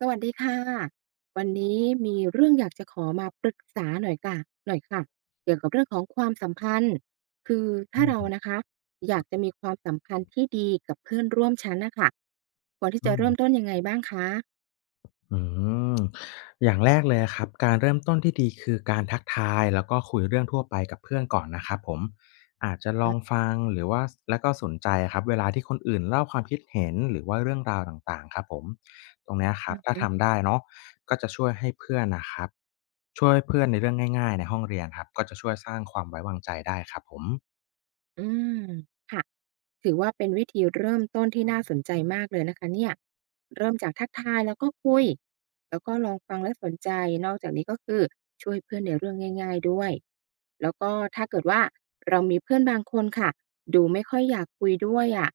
สวัสดีค่ะ วันนี้มีเรื่องอยากจะขอมาปรึกษาหน่อยค่ะหน่อยค่ะเกี่ยวกับเรื่องของความสัมพันธ์คือถ้าอืเรามนะคะอยากจะมีความสัมพันธ์ที่ดีกับเพื่อนร่วมชั้นน่ะค่ะควรที่อืจะมเริ่มต้นยังไงบ้างคะอืมอย่างแรกเลยอะครับการเริ่มต้นที่ดีคือการทักทายแล้วก็คุยเรื่องทั่วไปกับเพื่อนก่อนนะครับผมอาจจะลออะงฟังหรือว่าสแล้วก็สนใจอะครับเวลาที่คนอื่นเล่าความคิดเห็นหรือว่าเรื่องราวต่างๆครับผมตรงเนี้ยครัอืบอถ้าฮึทำได้เนาะก็จะช่วยให้เพื่อนน่ะครับช่วยเพื่อนในเรื่องง่ายๆในห้องเรียนครับก็จะช่วยสร้างความไว้วางใจได้ครับผมอืมค่ะ ถือว่าเป็นวิธีเริ่มต้นที่น่าสนใจมากเลยนะคะเนี่ยเริ่มจากทักทายแล้วก็คุยแล้วก็ลองฟังและสนใจนอกจากนี้ก็คือช่วยเพื่อนในเรื่องง่ายๆด้วยแล้วก็ถ้าเกิดว่าเรามีเพื่อนบางคนค่ะดูไม่ค่อยอยากคุยด้วยอะะ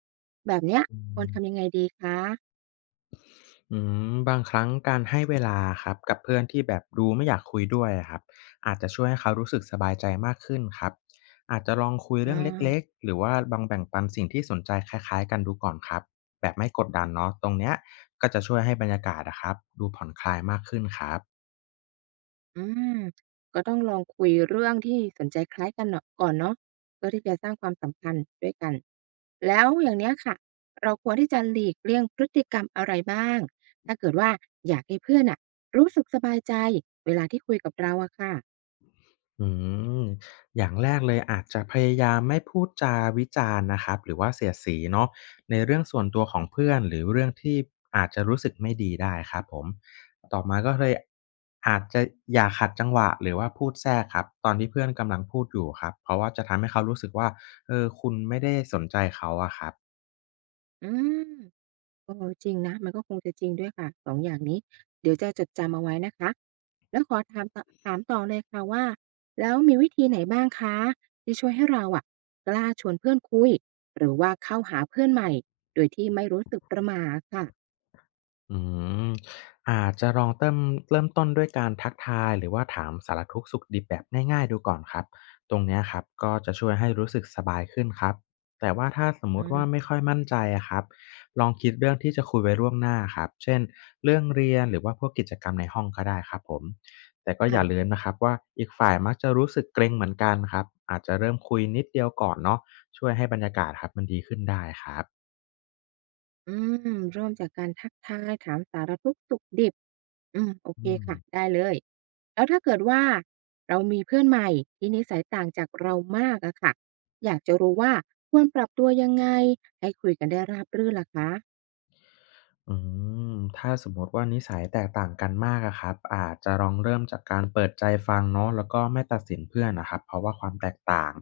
แบบเนี้ยอืควรม ทำยังไงดีคะอืบางครั้งการให้เวลาครับกับเพื่อนที่แบบดูไม่อยากคุยด้วยอะครับอาจจะช่วยให้เขารู้สึกสบายใจมากขึ้นครับอาจจะลองคุยอเรื่องเล็กา ๆหรือว่าบางแบ่งปันสิ่งที่สนใจคล้ายๆกันดูก่อนครับแบบไม่กดดันเนาะตรงเนี้ยก็จะช่วยให้บรรยากาศนะครับดูผ่อนคลายมากขึ้นครับ อืมก็ต้องลองคุยเรื่องที่สนใจคล้ายกันเนาะก่อนเนาะเพื่อที่จะสร้างความสัมพันธ์ด้วยกันแล้วอย่างเนี้ยค่ะเราควรที่จะหลีกเลี่ยงพฤติกรรมอะไรบ้างถ้าเกิดว่าอยากให้เพื่อนอะรู้สึกสบายใจเวลาที่คุยกับเราอะค่ะอืมอย่างแรกเลยอาจจะพยายามไม่พูดจาวิจารณ์นะครับหรือว่าเสียดสีเนาะในเรื่องส่วนตัวของเพื่อนหรือเรื่องที่อาจจะรู้สึกไม่ดีได้ครับผมต่อมาก็เลยอาจจะอย่าขัดจังหวะหรือว่าพูดแทรกครับตอนที่เพื่อนกำลังพูดอยู่ครับเพราะว่าจะทำให้เขารู้สึกว่าเออคุณไม่ได้สนใจเขาอะครับ อืม เออจริงนะมันก็คงจะจริงด้วยค่ะสองอย่างนี้เดี๋ยวจะจดจำเอาไว้นะคะแล้วขอถามต่อถามต่อเลยค่ะว่าแล้วมีวิธีไหนบ้างคะที่ช่วยให้เราอะกล้าชวนเพื่อนคุยหรือว่าเข้าหาเพื่อนใหม่โดยที่ไม่รู้สึกประหม่าอะค่ะอืมอาจจะลองเติมเริ่มต้นด้วยการทักทายหรือว่าถามสารทุกข์สุขดิบแบบง่ายๆดูก่อนครับตรงเนี้ยครับก็จะช่วยให้รู้สึกสบายขึ้นครับแต่ว่าถ้าสมมุติว่าอาไม่ค่อยมั่นใจอะครับลองคิดเรื่องที่จะคุยไว้ล่วงหน้าครับเช่นเรื่องเรียนหรือว่าพวกกิจกรรมในห้องก็ได้ครับผมแต่ก็อย่าลืค่ะมนะครับว่าอีกฝ่ายมักจะรู้สึกเกรงเหมือนกันครับอาจจะเริ่มคุยนิดเดียวก่อนเนาะช่วยให้บรรยากาศครับมันดีขึ้นได้ครับอืมเริ่มจากการทักทายถามสารทุกข์สุกดิบ อืมโอเคอืม ค่ะได้เลยแล้วถ้าเกิดว่าเรามีเพื่อนใหม่ที่นิสัยต่างจากเรามากอะค่ะอยากจะรู้ว่าควรปรับตัวยังไงให้คุยกันได้ราบรื่นล่ะคะอืถ้าสมมติว่านิสัยแตกต่างกันมากอะครับอาจจะลองเริ่มจากการเปิดใจฟังเนาะแล้วก็ไม่ตัดสินเพื่อนนะครับเพราะว่าความแตกต่าง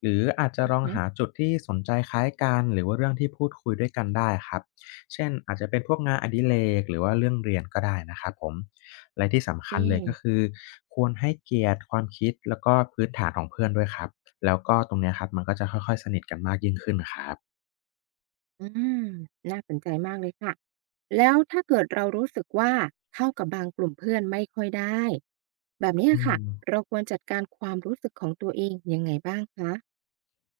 หรืออาจจะอือลองฮึหาจุดที่สนใจคล้ายกันหรือว่าเรื่องที่พูดคุยด้วยกันได้ครับเช่นอาจจะเป็นพวกงานอดิเรกหรือว่าเรื่องเรียนก็ได้นะครับผมและที่สำคัญเลเอ๊ะยก็คือควรให้เกียรติความคิดแล้วก็พื้นฐานของเพื่อนด้วยครับแล้วก็ตรงเนี้ยครับมันก็จะค่อยๆสนิทกันมากยิ่งขึ้นครับอืมน่าสนใจมากเลยค่ะแล้วถ้าเกิดเรารู้สึกว่าเข้ากับบางกลุ่มเพื่อนไม่ค่อยได้แบบเนี้ยอืม ค่ะเราควรจัดการความรู้สึกของตัวเองยังไงบ้างคะ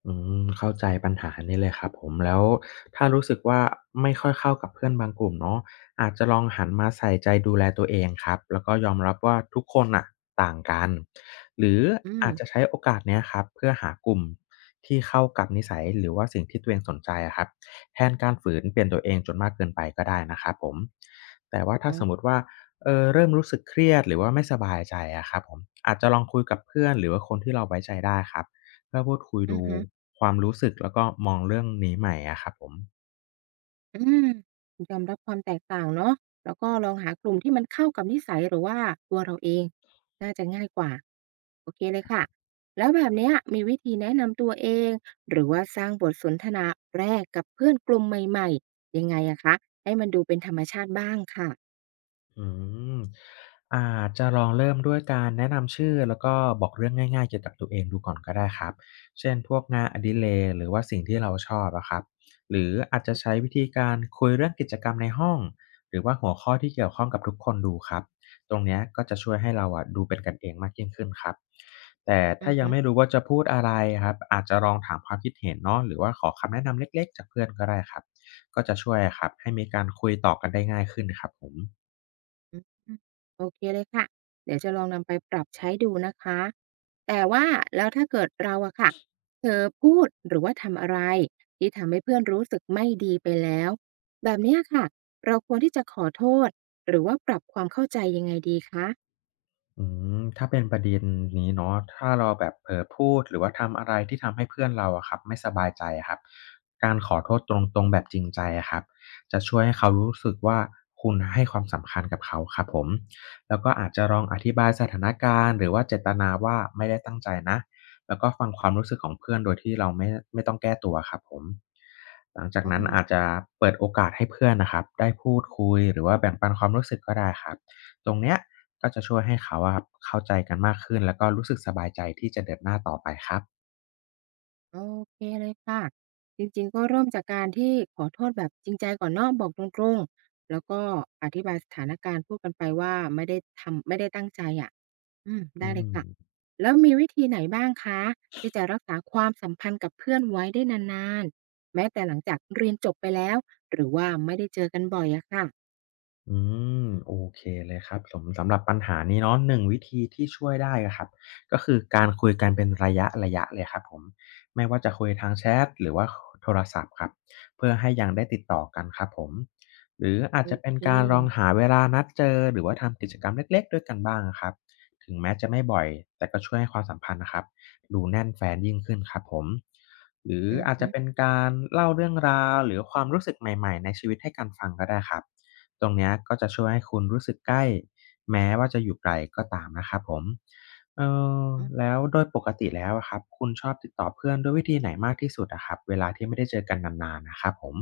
อืเข้าใจปัญหานี้เลยครับผมแล้วถ้ารู้สึกว่าไม่ค่อยเข้ากับเพื่อนบางกลุ่มเนาะอาจจะลองหันมาใส่ใจดูแลตัวเองครับแล้วก็ยอมรับว่าทุกคนน่ะต่างกันหรืออืมอาจจะใช้โอกาสเนี้ยครับเพื่อหากลุ่มที่เข้ากับนิสัยหรือว่าสิ่งที่ตัวเองสนใจอะครับแทนการฝืนเปลี่ยนตัวเองจนมากเกินไปก็ได้นะครับผมแต่ว่าอ๋ถ้าอสมมุติว่าเออเริ่มรู้สึกเครียดหรือว่าไม่สบายใจอะครับผมอาจจะลองคุยกับเพื่อนหรือว่าคนที่เราไว้ใจได้ครับ เพื่อพูดคุยอือดูฮึ ความรู้สึกแล้วก็มองเรื่องนี้ใหม่อะครับผม อมยอมรับความแตกต่างเนาะแล้วก็ลองหากลุ่มที่มันเข้ากับนิสัยหรือว่าตัวเราเองน่าจะง่ายกว่าโอเคเลยค่ะแล้วแบบเนี้ยมีวิธีแนะนำตัวเองหรือว่าสร้างบทสนทนาแรกกับเพื่อนกลุ่มใหม่ๆยังไงอะคะให้มันดูเป็นธรรมชาติบ้างค่ะอืมอาจจะลองเริ่มด้วยการแนะนำชื่อแล้วก็บอกเรื่องง่ายๆเกี่ยวกับตัวเองดูก่อนก็ได้ครับเช่นพวกงานอดิเรกหรือว่าสิ่งที่เราชอบอะครับหรืออาจจะใช้วิธีการคุยเรื่องกิจกรรมในห้องหรือว่าหัวข้อที่เกี่ยวข้องกับทุกคนดูครับตรงเนี้ยก็จะช่วยให้เราอะดูเป็นกันเองมากยิ่งขึ้นครับแต่อืถ้าอยังฮึ ไม่รู้ว่าจะพูดอะไรครับอาจจะลองถามความคิดเห็นเนาะหรือว่าขอคำแนะนำเล็กๆจากเพื่อนก็ได้ครับก็จะช่วยครับให้มีการคุยต่อกันได้ง่ายขึ้นครับผม อืมโอเคเลยค่ะเดี๋ยวจะลองนำไปปรับใช้ดูนะคะแต่ว่าแล้วถ้าเกิดเราอะค่ะเผลอพูดหรือว่าทำอะไรที่ทำให้เพื่อนรู้สึกไม่ดีไปแล้วแบบเนี้ยค่ะเราควรที่จะขอโทษหรือว่าปรับความเข้าใจยังไงดีคะอืมถ้าเป็นประเด็นนี้เนาะถ้าเราแบบเผลอพูดหรือว่าทำอะไรที่ทำให้เพื่อนเราอะครับไม่สบายใจอะครับการขอโทษตรงๆแบบจริงใจอะครับจะช่วยให้เขารู้สึกว่าคุณให้ความสำคัญกับเขาครับผมแล้วก็อาจจะลองอธิบายสถานการณ์หรือว่าเจตนาว่าไม่ได้ตั้งใจนะแล้วก็ฟังความรู้สึกของเพื่อนโดยที่เราไม่ต้องแก้ตัวครับผมหลังจากอ๋อนั้นอาจจะเปิดโอกาสให้เพื่อนนะครับได้พูดคุยหรือว่าแบ่งปันความรู้สึกก็ได้ครับ ตรงเนี้ยก็จะช่วยให้เขาอะครับเข้าใจกันมากขึ้นแล้วก็รู้สึกสบายใจที่จะเดินหน้าต่อไปครับโอเคเลยค่ะจริงๆก็เริ่มจากการที่ขอโทษแบบจริงใจก่อนเนาะบอกตรงๆแล้วก็อธิบายสถานการณ์พูดกันไปว่าไม่ได้ทำไม่ได้ตั้งใจอะ อืมอืได้เลยค่ะม แล้วมีวิธีไหนบ้างคะที่จะรักษาความสัมพันธ์กับเพื่อนไว้ได้นานๆแม้แต่หลังจากเรียนจบไปแล้วหรือว่าไม่ได้เจอกันบ่อยอะค่ะอืมโอเคเลยครับผมสำหรับปัญหานี้เนาะหนึ่งวิธีที่ช่วยได้อะครับก็คือการคุยกันเป็นระยะระยะเลยครับผมไม่ว่าจะคุยทางแชทหรือว่าโทรศัพท์ครับเพื่อให้ยังได้ติดต่อกันครับผมหรืออาจโอจะเป็นเคการลองหาเวลานัดเจอหรือว่าทำกิจกรรมเล็กๆด้วยกันบ้างครับถึงแม้จะไม่บ่อยแต่ก็ช่วยให้ความสัมพันธ์นะครับดูแน่นแฟนยิ่งขึ้นครับผมหรืออืออาจฮึจะเป็นการเล่าเรื่องราวหรือความรู้สึกใหม่ๆในชีวิตให้กันฟังก็ได้ครับ ตรงเนี้ยก็จะช่วยให้คุณรู้สึกใกล้แม้ว่าจะอยู่ไกลก็ตามนะครับผมเอออือแล้วโดยปกติแล้วอะครับคุณชอบติดต่อเพื่อนด้วยวิธีไหนมากที่สุดอะครับเวลาที่ไม่ได้เจอกันนานๆนะครับผม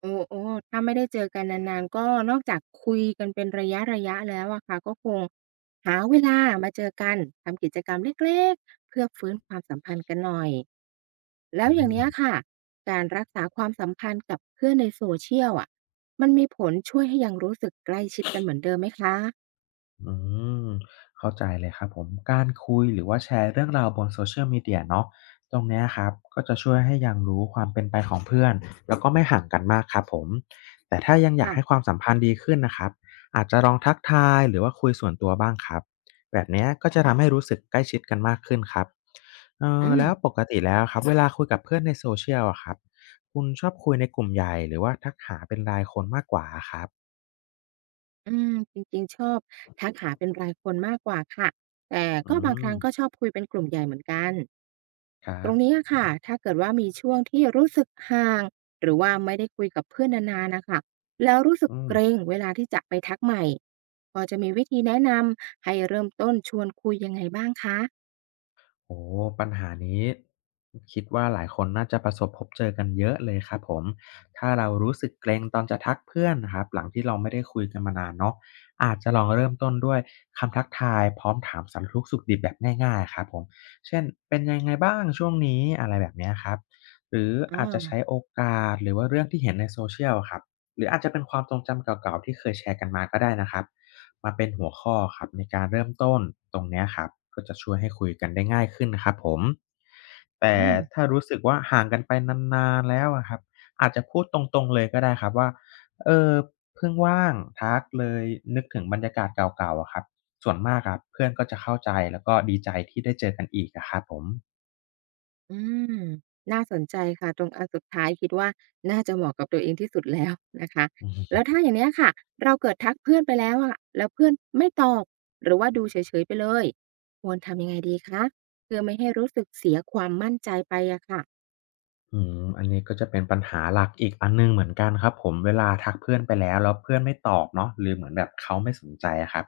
โอ้โอ้ถ้าไม่ได้เจอกันนานๆก็นอกจากคุยกันเป็นระยะๆแล้วอะค่ะก็คงหาเวลามาเจอกันทำกิจกรรมเล็กๆเพื่อฟื้นความสัมพันธ์กันหน่อย แล้วอย่างอืม เนี้ยค่ะการรักษาความสัมพันธ์กับเพื่อนในโซเชียลอะมันมีผลช่วยให้ยังรู้สึกใกล้ชิดกันเหมือนเดิมไหมคะอืมเข้าใจเลยครับผมการคุยหรือว่าแชร์เรื่องราวบน Social Media เนาะตรงเนี้ยครับก็จะช่วยให้ยังรู้ความเป็นไปของเพื่อนแล้วก็ไม่ห่างกันมากครับผมแต่ถ้ายังอยากค่ะให้ความสัมพันธ์ดีขึ้นนะครับอาจจะลองทักทายหรือว่าคุยส่วนตัวบ้างครับแบบเนี้ยก็จะทำให้รู้สึกใกล้ชิดกันมากขึ้นครับเออือมแล้วปกติแล้วครับเวลาคุยกับเพื่อนในโซเชียลอะครับคุณชอบคุยในกลุ่มใหญ่หรือว่าทักหาเป็นรายคนมากกว่าครับอืมจริงๆชอบทักหาเป็นรายคนมากกว่าค่ะแต่อืก็บางคมรั้งก็ชอบคุยเป็นกลุ่มใหญ่เหมือนกันครัตรบงนี้อะค่ะถ้าเกิดว่ามีช่วงที่รู้สึกห่างหรือว่าไม่ได้คุยกับเพื่อนนานๆนะคะแล้วรู้สึกอืม เกรงเวลาที่จะไปทักใหม่พอจะมีวิธีแนะนำให้เริ่มต้นชวนคุยยังไงบ้างคะโอ้ปัญหานี้คิดว่าหลายคนน่าจะประสบพบเจอกันเยอะเลยครับผมถ้าเรารู้สึกเกรงตอนจะทักเพื่อนนะครับหลังที่เราไม่ได้คุยกันมานานเนาะอาจจะลองเริ่มต้นด้วยคำทักทายพร้อมถามสารทุกข์สุขดิบแบบง่ายๆครับผมเช่นเป็นยังไงบ้างช่วงนี้อะไรแบบเนี้ยครับหรืออ้ออาจจะใช้โอกาสหรือว่าเรื่องที่เห็นในโซเชียลอะครับหรืออาจจะเป็นความทรงจำเก่าๆที่เคยแชร์กันมาก็ได้นะครับ มาเป็นหัวข้อครับในการเริ่มต้นตรงเนี้ยครับก็จะช่วยให้คุยกันได้ง่ายขึ้นครับผมแต่อืม ถ้ารู้สึกว่าห่างกันไปนานๆแล้วอะครับอาจจะพูดตรงๆเลยก็ได้ครับว่าเออเพิ่งว่างทักเลยนึกถึงบรรยากาศเก่าๆอะครับส่วนมากครับเพื่อนก็จะเข้าใจแล้วก็ดีใจที่ได้เจอกันอีกอะครับผมอืมน่าสนใจค่ะตรงอันสุดท้ายคิดว่าน่าจะเหมาะกับตัวเองที่สุดแล้วนะคะอือฮึ แล้วถ้าอย่างเนี้ยค่ะเราเกิดทักเพื่อนไปแล้วอะแล้วเพื่อนไม่ตอบหรือว่าดูเฉยๆไปเลยควรทำยังไงดีคะเพื่อไม่ให้รู้สึกเสียความมั่นใจไปอะค่ะอืมอันนี้ก็จะเป็นปัญหาหลักอีกอันหนึ่งเหมือนกันครับผมเวลาทักเพื่อนไปแล้วแล้วเพื่อนไม่ตอบเนาะหรือเหมือนแบบเขาไม่สนใจอะครับ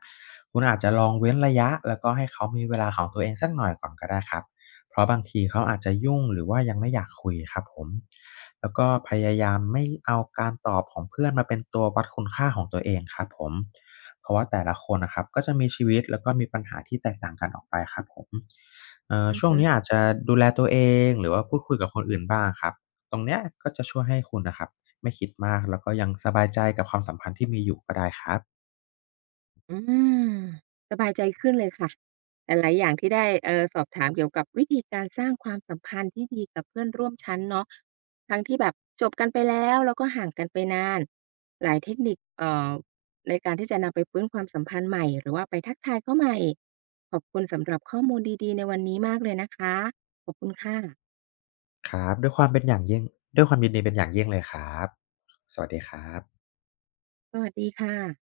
คุณอาจจะลองเว้นระยะแล้วก็ให้เขามีเวลาของตัวเองสักหน่อยก่อนก็ได้ครับ เพราะบางทีเขาอาจจะยุ่งหรือว่ายังไม่อยากคุยครับผมแล้วก็พยายามไม่เอาการตอบของเพื่อนมาเป็นตัววัดคุณค่าของตัวเองครับผมเพราะว่าแต่ละคนนะครับก็จะมีชีวิตแล้วก็มีปัญหาที่แตกต่างกันออกไปครับผมอือช่วงฮึ นี้อาจจะดูแลตัวเองหรือว่าพูดคุยกับคนอื่นบ้างครับตรงเนี้ยก็จะช่วยให้คุณน่ะครับไม่คิดมากแล้วก็ยังสบายใจกับความสัมพันธ์ที่มีอยู่ก็ได้ครับอืมสบายใจขึ้นเลยค่ะหลายๆอย่างที่ได้สอบถามเกี่ยวกับวิธีการสร้างความสัมพันธ์ที่ดีกับเพื่อนร่วมชั้นเนาะทั้งที่แบบจบกันไปแล้วแล้วก็ห่างกันไปนานหลายเทคนิคในการที่จะนำไปฟื้นความสัมพันธ์ใหม่หรือว่าไปทักทายเขาใหม่ขอบคุณสำหรับข้อมูลดีๆในวันนี้มากเลยนะคะขอบคุณค่ะครับด้วยความเป็นอย่างยิ่งด้วยความยินดีเป็นอย่างยิ่งเลยครับสวัสดีครับสวัสดีค่ะ